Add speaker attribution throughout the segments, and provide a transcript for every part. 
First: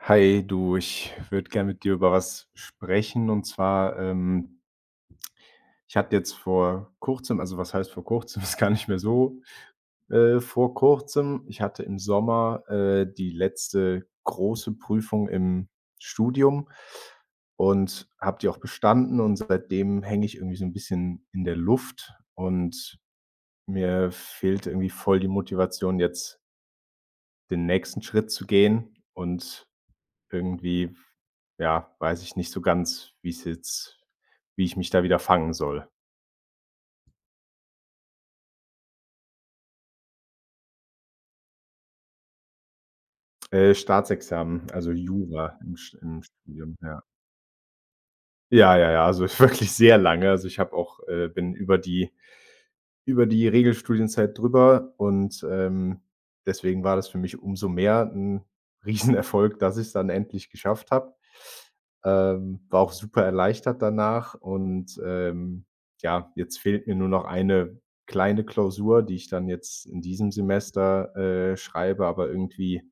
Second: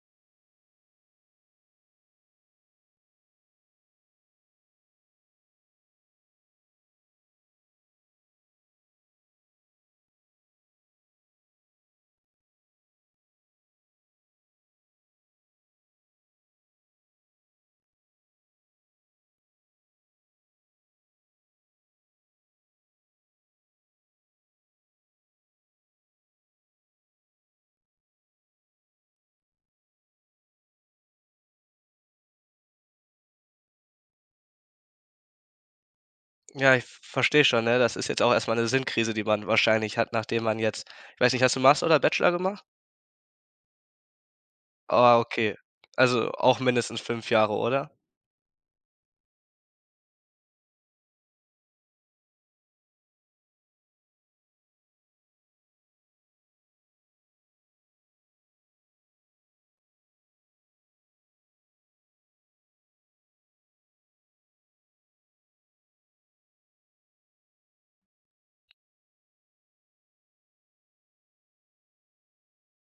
Speaker 1: Hi, du, ich würde gerne mit dir über was sprechen. Und zwar, ich hatte jetzt vor kurzem, also was heißt vor kurzem, ist gar nicht mehr so, vor kurzem, ich hatte im Sommer die letzte große Prüfung im Studium und habe die auch bestanden. Und seitdem hänge ich irgendwie so ein bisschen in der Luft und mir fehlt irgendwie voll die Motivation, jetzt den nächsten Schritt zu gehen. Und Irgendwie, ja, weiß ich nicht so ganz, wie ich mich da wieder fangen soll.
Speaker 2: Ja, ich verstehe schon, ne? Das ist jetzt auch erstmal eine Sinnkrise, die man wahrscheinlich hat, nachdem man jetzt, ich weiß nicht, hast du Master oder Bachelor gemacht?
Speaker 1: Staatsexamen, also
Speaker 2: Ah, okay.
Speaker 1: Jura im
Speaker 2: Also, auch
Speaker 1: Studium,
Speaker 2: mindestens
Speaker 1: ja.
Speaker 2: 5 Jahre, oder?
Speaker 1: Ja, ja, ja, also wirklich sehr lange. Also, ich habe auch bin über die Regelstudienzeit drüber und, deswegen war das für mich umso mehr ein Riesenerfolg, dass ich es dann endlich geschafft habe. War auch super erleichtert danach und, ja, jetzt fehlt mir nur noch eine kleine Klausur, die ich dann jetzt in diesem Semester, schreibe, aber irgendwie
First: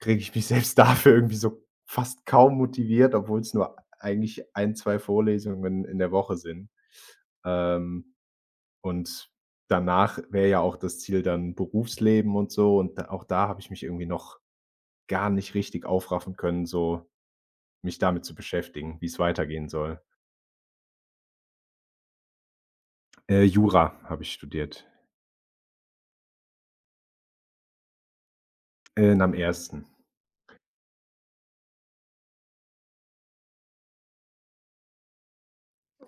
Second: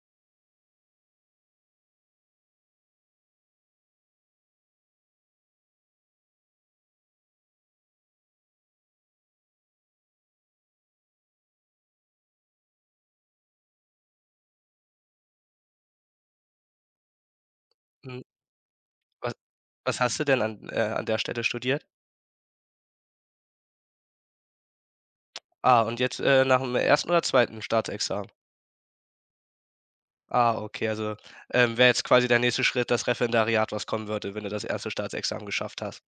Speaker 1: kriege ich mich selbst dafür irgendwie so fast kaum motiviert, obwohl es nur eigentlich ein 2 Vorlesungen in der Woche sind. Ähm, und danach wäre ja auch das Ziel dann Berufsleben und so da habe ich mich irgendwie noch gar nicht richtig aufraffen können, so mich
Speaker 2: Mhm.
Speaker 1: damit zu beschäftigen, wie es
Speaker 2: Was
Speaker 1: weitergehen
Speaker 2: was
Speaker 1: soll.
Speaker 2: hast du denn an an der Stelle studiert?
Speaker 1: Jura habe ich studiert,
Speaker 2: Ah, und jetzt, nach dem ersten oder zweiten Staatsexamen?
Speaker 1: in am ersten.
Speaker 2: Ah, okay, also, wäre jetzt quasi der nächste Schritt das Referendariat, was kommen würde, wenn du das erste Staatsexamen geschafft hast.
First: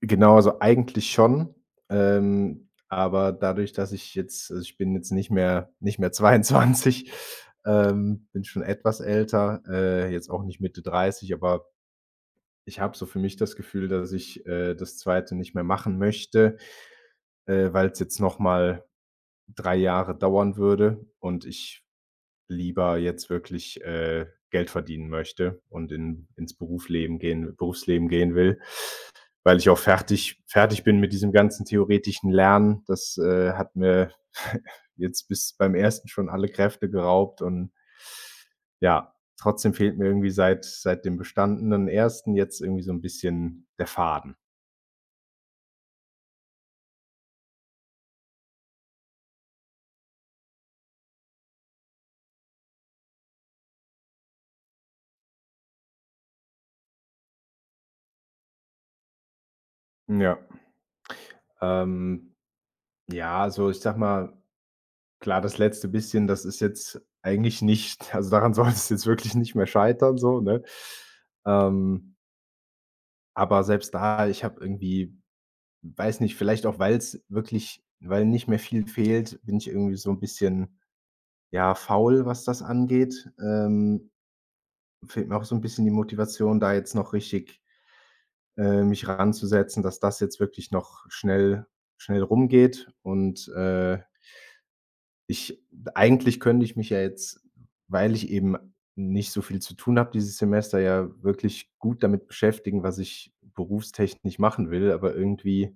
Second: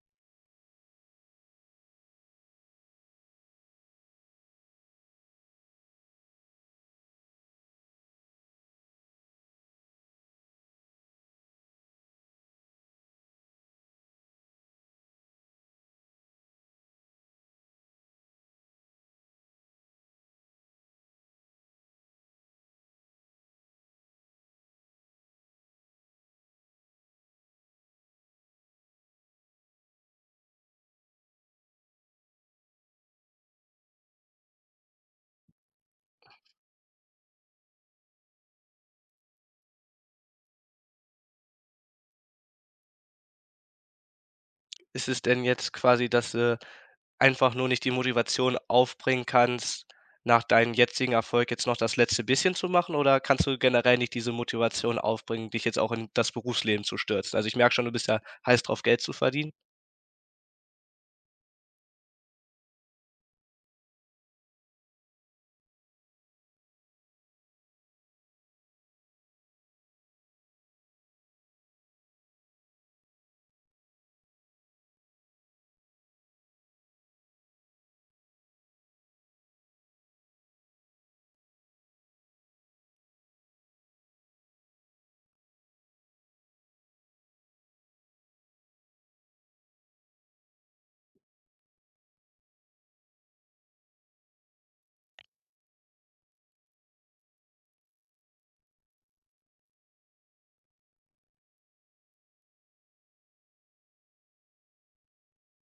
Speaker 1: Genau, also eigentlich schon, aber dadurch, dass ich jetzt also, ich bin jetzt nicht mehr 22, bin schon etwas älter, jetzt auch nicht Mitte 30, aber ich habe so für mich das Gefühl, dass ich das Zweite nicht mehr machen möchte. Weil es jetzt noch mal 3 Jahre dauern würde und ich lieber jetzt wirklich Geld verdienen möchte und in ins Berufsleben gehen will, weil ich auch fertig bin mit diesem ganzen theoretischen Lernen. Das hat mir jetzt bis beim ersten schon alle Kräfte geraubt und ja, trotzdem fehlt mir irgendwie seit dem bestandenen ersten jetzt irgendwie so ein bisschen der Faden.
Speaker 2: Ist es denn jetzt quasi, dass du einfach nur nicht die Motivation aufbringen kannst, nach deinem jetzigen Erfolg jetzt noch das letzte bisschen zu machen? Oder kannst du generell nicht diese Motivation aufbringen, dich jetzt auch in das Berufsleben zu stürzen? Also, ich merke schon, du bist ja heiß drauf, Geld zu verdienen.
Speaker 1: Ja, ähm, ja, also, ich sag mal klar, das letzte bisschen, das ist jetzt eigentlich nicht, also, daran soll es jetzt wirklich nicht mehr scheitern so, ne? Ähm, aber selbst da, ich habe irgendwie weiß nicht, vielleicht auch, weil nicht mehr viel fehlt, bin ich irgendwie so 'n bisschen, ja, faul, was das angeht. Fehlt mir auch so 'n bisschen die Motivation, da jetzt noch richtig, mich ranzusetzen, dass das jetzt wirklich noch schnell rumgeht und, Ich eigentlich könnte ich mich ja jetzt, weil ich eben nicht so viel zu tun habe dieses Semester, ja wirklich gut damit beschäftigen, was ich berufstechnisch machen will, aber irgendwie,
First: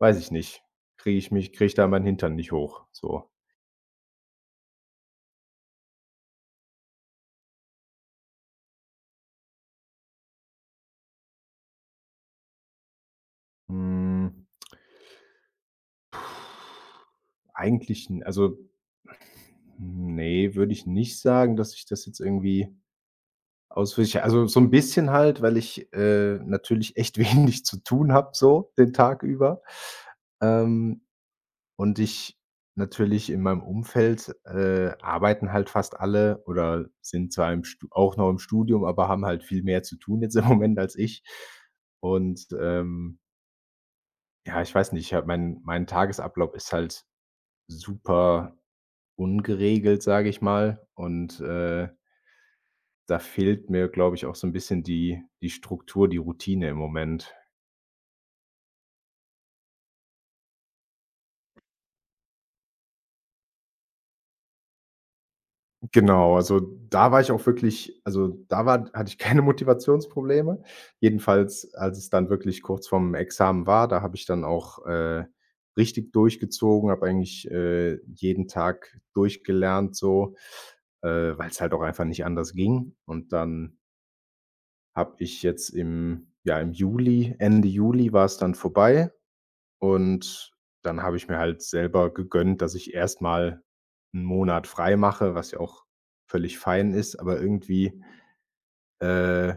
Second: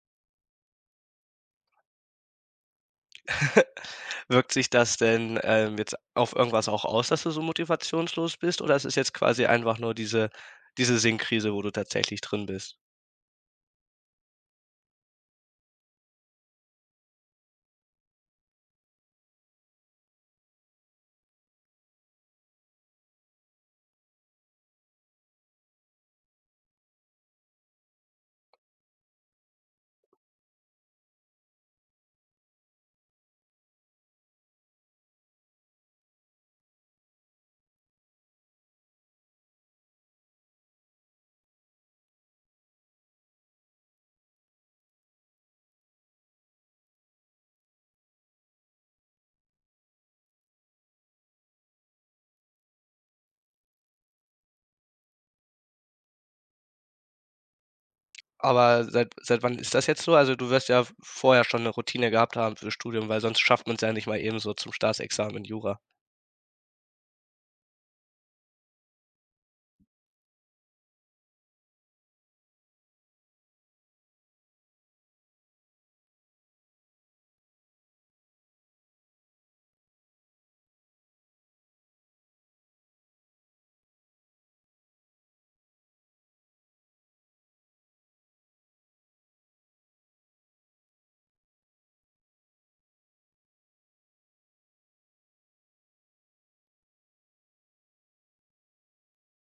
Speaker 1: weiß ich nicht, kriege ich da meinen Hintern nicht hoch, so.
Speaker 2: Wirkt sich das denn, jetzt auf irgendwas auch aus, dass du so motivationslos bist? Oder ist es jetzt quasi einfach nur diese Sinnkrise, wo du tatsächlich drin bist?
Speaker 1: Hm, eigentlich n also, nee, würde ich nicht sagen, dass ich das jetzt irgendwie auswirke. Also, so ein bisschen halt, weil ich natürlich echt wenig zu tun habe so den Tag über. Ähm Und ich natürlich in meinem Umfeld, arbeiten halt fast alle oder sind zwar im Stu auch noch im Studium, aber haben halt viel mehr zu tun jetzt im Moment als ich. Und, ja, ich weiß nicht, ich habe mein mein Tagesablauf ist halt super ungeregelt, sage ich mal. Und, da fehlt mir, glaube ich, auch so ein bisschen die Struktur, die Routine im Moment.
Speaker 2: Aber seit wann ist das jetzt so? Also, du wirst ja vorher schon eine Routine gehabt haben fürs Studium, weil sonst schafft man es ja nicht mal eben so zum Staatsexamen in Jura.
Speaker 1: Genau, also da war ich auch wirklich, also da war hatte ich keine Motivationsprobleme. Jedenfalls, als es dann wirklich kurz vorm Examen war, da habe ich dann auch, richtig durchgezogen, habe eigentlich, jeden Tag durchgelernt so, weil es halt auch einfach nicht anders ging. Und dann habe ich jetzt im Juli Ende Juli war es dann vorbei und dann habe ich mir halt selber gegönnt, dass ich erstmal einen Monat frei mache, was ja auch völlig fein ist, aber irgendwie, äh,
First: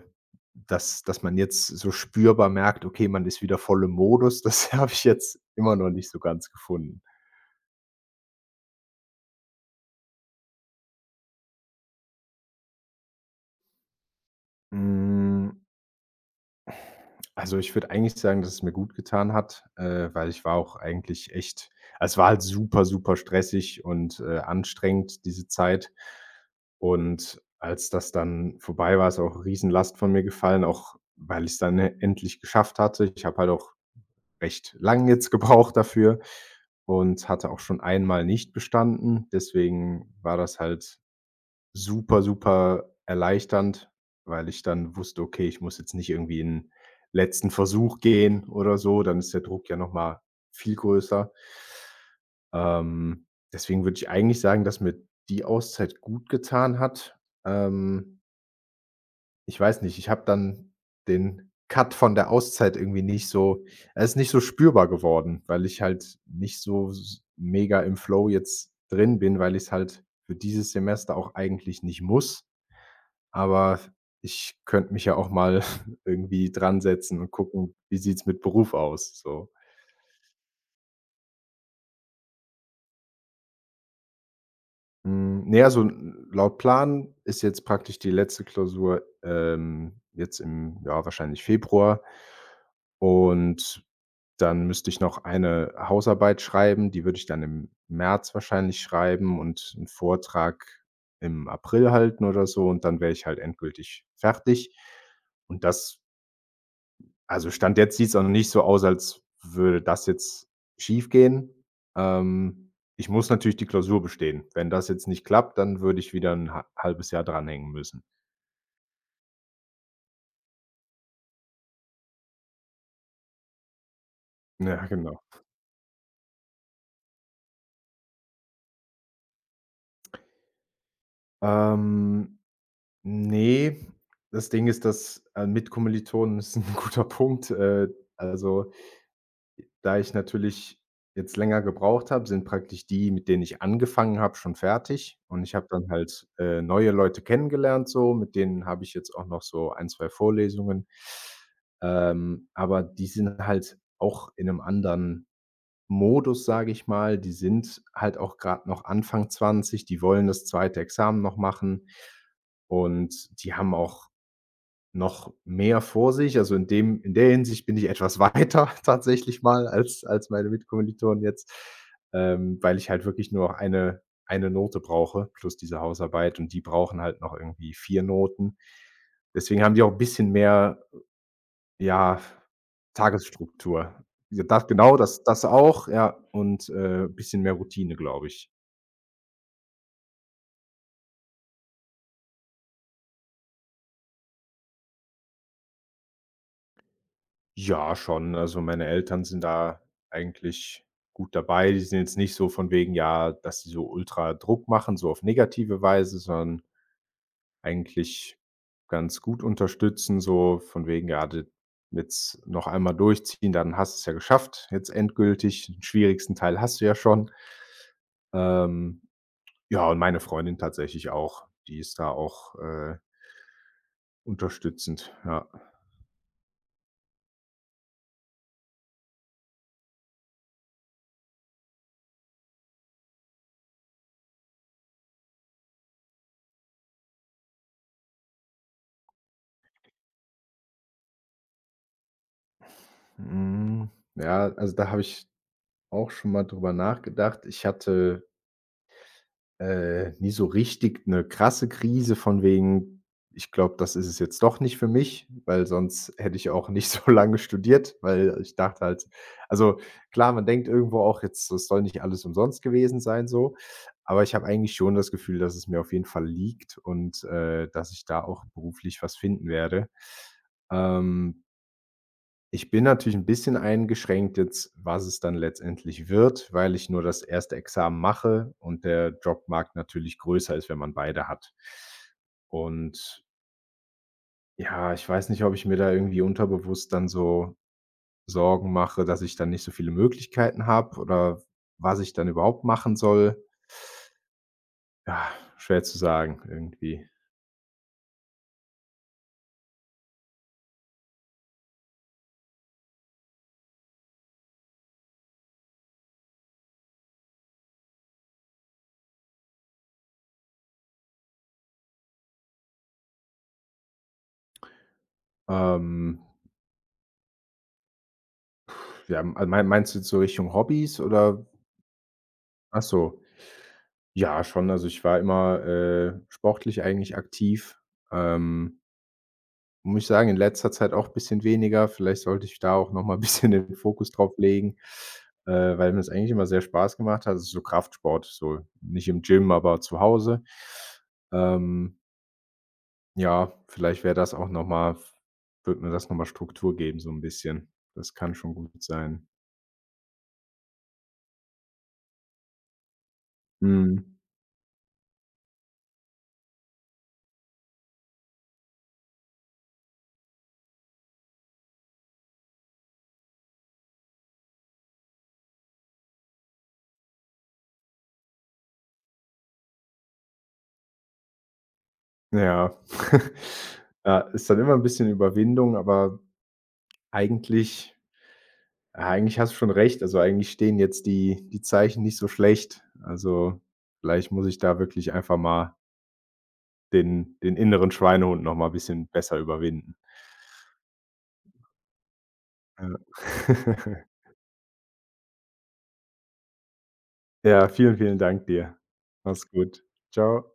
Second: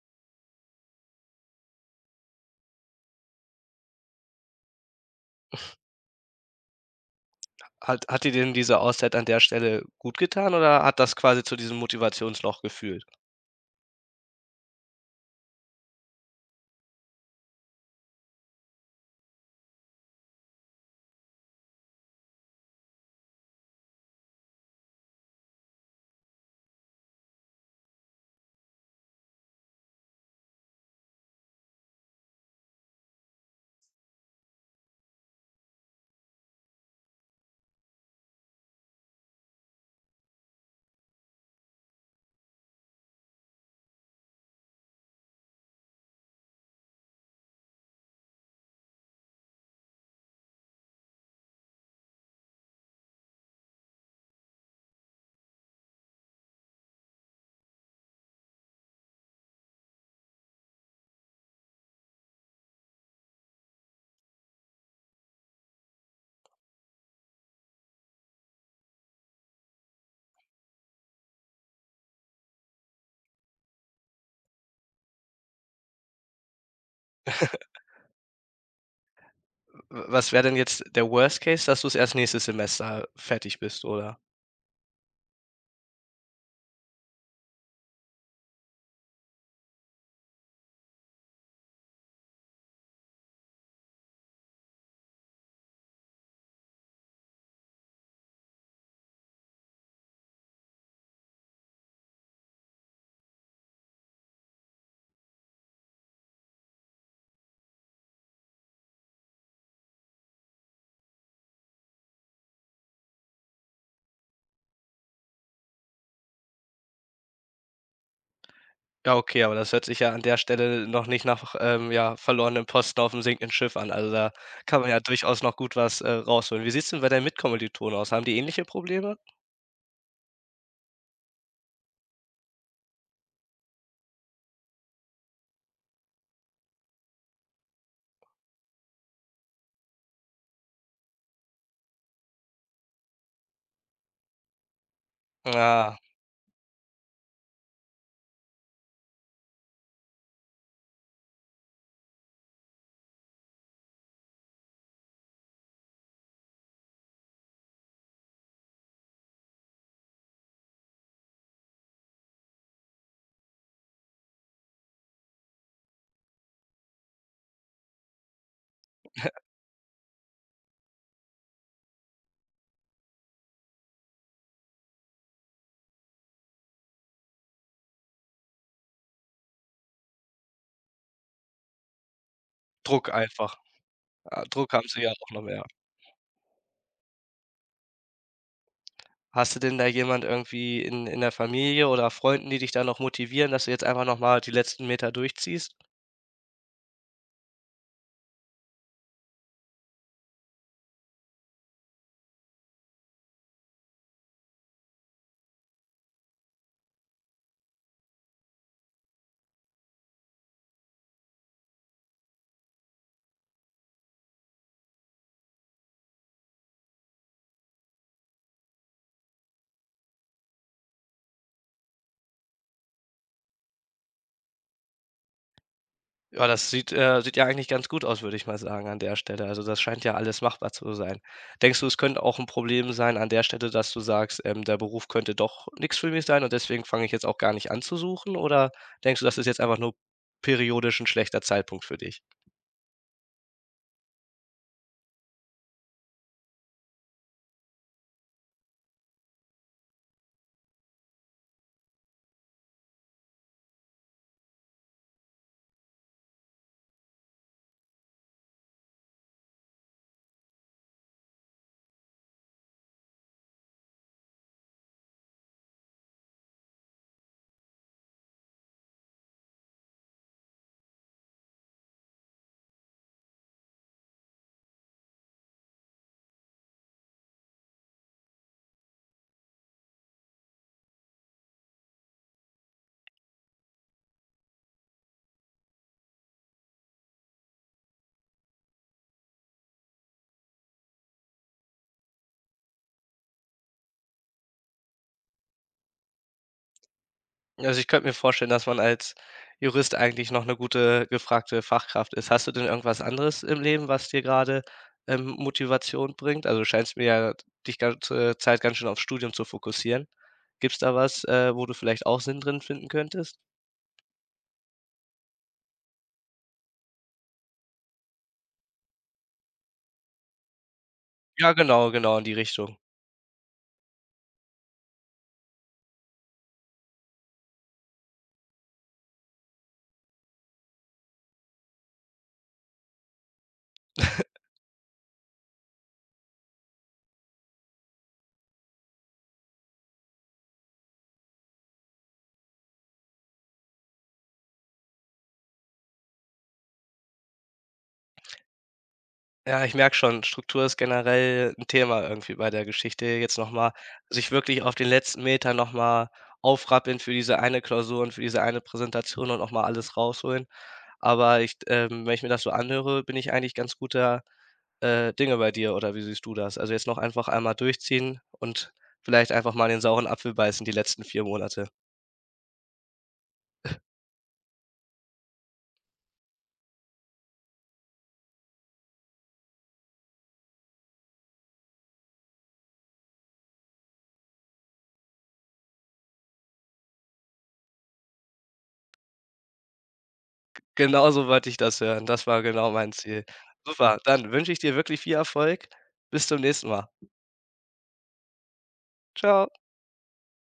Speaker 1: dass man jetzt so spürbar merkt: „Okay, man ist wieder voll im Modus“, das habe ich jetzt immer noch nicht so ganz gefunden.
Speaker 2: Hat dir denn diese Auszeit an der Stelle gut getan oder hat das quasi zu diesem Motivationsloch geführt?
Speaker 1: Hm. Also, ich würde eigentlich sagen, dass es mir gut getan hat, weil ich war auch eigentlich echt also, es war halt super, super stressig und, anstrengend, diese Zeit. Und als das dann vorbei war, ist auch eine Riesenlast von mir gefallen, auch weil ich es dann e endlich geschafft hatte. Ich habe halt auch recht lang jetzt gebraucht dafür und hatte auch schon einmal nicht bestanden. Deswegen war das halt super, super erleichternd, weil ich dann wusste: „Okay, ich muss jetzt nicht irgendwie in 'n letzten Versuch gehen oder so“, dann ist der Druck ja noch mal viel größer. Ähm, Deswegen würde ich eigentlich sagen, dass mir die Auszeit gut getan hat. Ähm, Ich weiß nicht, ich habe dann den Cut von der Auszeit irgendwie nicht so er ist nicht so spürbar geworden, weil ich halt nicht so s mega im Flow jetzt drin bin, weil ich es halt für dieses Semester auch eigentlich nicht muss. Aber ich könnte mich ja auch mal irgendwie dran setzen und gucken, wie sieht's mit Beruf aus, so.
Speaker 2: W was wäre denn jetzt der Worst Case, dass du es erst nächstes Semester fertig bist, oder?
Speaker 1: Hm, ne, also, n laut Plan ist jetzt praktisch die letzte Klausur, jetzt im, ja, wahrscheinlich Februar. Und dann müsste ich noch eine Hausarbeit schreiben, die würde ich dann im März wahrscheinlich schreiben und einen Vortrag im April halten oder so und dann wäre ich halt endgültig fertig. Und das, also, Stand jetzt sieht's auch noch nicht so aus, als würde das jetzt schiefgehen. Ähm, Ich muss natürlich die Klausur bestehen. Wenn das jetzt nicht klappt, dann würde ich wieder ein ha halbes Jahr dranhängen müssen.
Speaker 2: Ja, okay, aber das hört sich ja an der Stelle noch nicht nach, ja, verlorenem Posten auf dem sinkenden Schiff an. Also, da kann
Speaker 1: Ja,
Speaker 2: man ja
Speaker 1: genau.
Speaker 2: durchaus noch gut was, rausholen. Wie sieht's denn bei deinen Mitkommilitonen aus? Haben die ähnliche Probleme?
Speaker 1: Ähm, ne, das Ding ist, dass, mit Kommilitonen ist ein guter Punkt. Also, da ich natürlich jetzt länger gebraucht habe, sind praktisch die, mit denen ich angefangen habe, schon fertig und ich habe dann
Speaker 2: Ja,
Speaker 1: halt, neue Leute kennengelernt so, mit denen habe ich jetzt auch noch so ein 2 Vorlesungen. Aber die sind halt auch in einem anderen Modus, sage ich mal. Die sind halt auch gerade noch Anfang 20, die wollen das zweite Examen noch machen und die haben auch noch mehr vor sich. Also, in der Hinsicht bin ich etwas weiter tatsächlich mal als meine Mitkommilitonen jetzt, weil ich halt wirklich nur noch eine Note brauche plus diese Hausarbeit und die brauchen halt noch irgendwie 4 Noten. Deswegen haben die auch 'n bisschen mehr, ja,
Speaker 2: Druck einfach.
Speaker 1: Tagesstruktur. Ja,
Speaker 2: Ah,
Speaker 1: das
Speaker 2: Druck haben
Speaker 1: genau,
Speaker 2: sie ja auch noch,
Speaker 1: das
Speaker 2: mehr.
Speaker 1: auch, ja, und, ein bisschen mehr Routine, glaube ich.
Speaker 2: Hast du denn da jemand irgendwie in der Familie oder Freunden, die dich da noch motivieren, dass du jetzt einfach noch mal die letzten Meter durchziehst?
Speaker 1: Ja, schon. Also, meine Eltern sind da eigentlich gut dabei. Die sind jetzt nicht so von wegen, ja, dass sie so ultra Druck machen, so auf negative Weise, sondern eigentlich ganz gut unterstützen, so von wegen, ja, d jetzt noch einmal durchziehen, dann hast du es ja geschafft, jetzt endgültig. Den schwierigsten Teil hast du ja schon. Ähm, ja, und meine Freundin tatsächlich auch. Die ist da auch, unterstützend, ja.
Speaker 2: Ja, das sieht, sieht ja eigentlich ganz gut aus, würde ich mal sagen an der Stelle. Also, das scheint ja alles machbar zu sein. Denkst du, es könnte auch ein Problem sein an der Stelle, dass du sagst, „Der Beruf könnte doch nichts für mich sein und deswegen fange ich jetzt auch gar nicht an zu suchen“, oder denkst du, das ist jetzt einfach nur periodisch ein schlechter Zeitpunkt für dich?
Speaker 1: Hm, ja, also, da habe ich auch schon mal drüber nachgedacht. Ich hatte, nie so richtig eine krasse Krise von wegen: „Ich glaube, das ist es jetzt doch nicht für mich“, weil sonst hätte ich auch nicht so lange studiert, weil ich dachte halt, also klar, man denkt irgendwo auch jetzt, das soll nicht alles umsonst gewesen sein so, aber ich habe eigentlich schon das Gefühl, dass es mir auf jeden Fall liegt und, dass ich da auch beruflich was finden werde. Ähm, Ich bin natürlich ein bisschen eingeschränkt jetzt, was es dann letztendlich wird, weil ich nur das erste Examen mache und der Jobmarkt natürlich größer ist, wenn man beide hat. Und ja, ich weiß nicht, ob ich mir da irgendwie unterbewusst dann so Sorgen mache, dass ich dann nicht so viele Möglichkeiten habe oder was ich dann überhaupt machen soll. Ja, schwer zu sagen irgendwie.
Speaker 2: Also, ich könnte mir vorstellen, dass man als Jurist eigentlich noch eine gute, gefragte Fachkraft ist. Hast du denn irgendwas anderes im Leben, was dir gerade Motivation bringt? Also, du scheinst mir ja dich ganze Zeit ganz schön aufs Studium zu fokussieren. Gibt's da was, wo du vielleicht auch Sinn drin finden könntest?
Speaker 1: Ähm, ja, meinst du jetzt so Richtung Hobbys oder
Speaker 2: Ja, genau, genau, in die Richtung.
Speaker 1: ach so. Ja, schon. Also, ich war immer, sportlich eigentlich aktiv. Ähm, Muss ich sagen, in letzter Zeit auch ein bisschen weniger. Vielleicht sollte ich da auch noch mal bisschen den Fokus drauf legen, weil mir das eigentlich immer sehr Spaß gemacht hat. Also, so Kraftsport, so nicht im Gym, aber zu Hause. Ähm, ja, vielleicht wäre das auch noch mal f würde mir das noch mal Struktur geben so ein bisschen. Das kann schon gut sein.
Speaker 2: Ja, ich merke schon, Struktur ist generell ein Thema irgendwie bei der Geschichte. Jetzt nochmal. Mal
Speaker 1: Mhm.
Speaker 2: Sich wirklich auf den letzten Meter nochmal mal aufrappeln für diese eine Klausur und für diese eine Präsentation und nochmal alles rausholen. Aber ich, wenn ich mir das so anhöre, bin ich eigentlich ganz guter, Dinge bei dir, oder wie siehst du das? Also, jetzt noch einfach einmal durchziehen und vielleicht einfach mal in den sauren Apfel beißen die letzten 4 Monate.
Speaker 1: Ja. Ja, ist dann immer ein bisschen Überwindung, aber eigentlich ja, eigentlich hast du schon recht. Also, eigentlich stehen jetzt die Zeichen nicht so schlecht. Also, vielleicht muss ich da wirklich einfach mal den inneren Schweinehund noch mal ein bisschen besser überwinden.
Speaker 2: Genau so wollte ich das hören. Das war genau mein
Speaker 1: Ja.
Speaker 2: Ziel. Super, dann wünsche ich dir wirklich viel Erfolg. Bis zum nächsten Mal.
Speaker 1: Ja, vielen, vielen Dank dir. Mach's
Speaker 2: Ciao.
Speaker 1: gut. Ciao.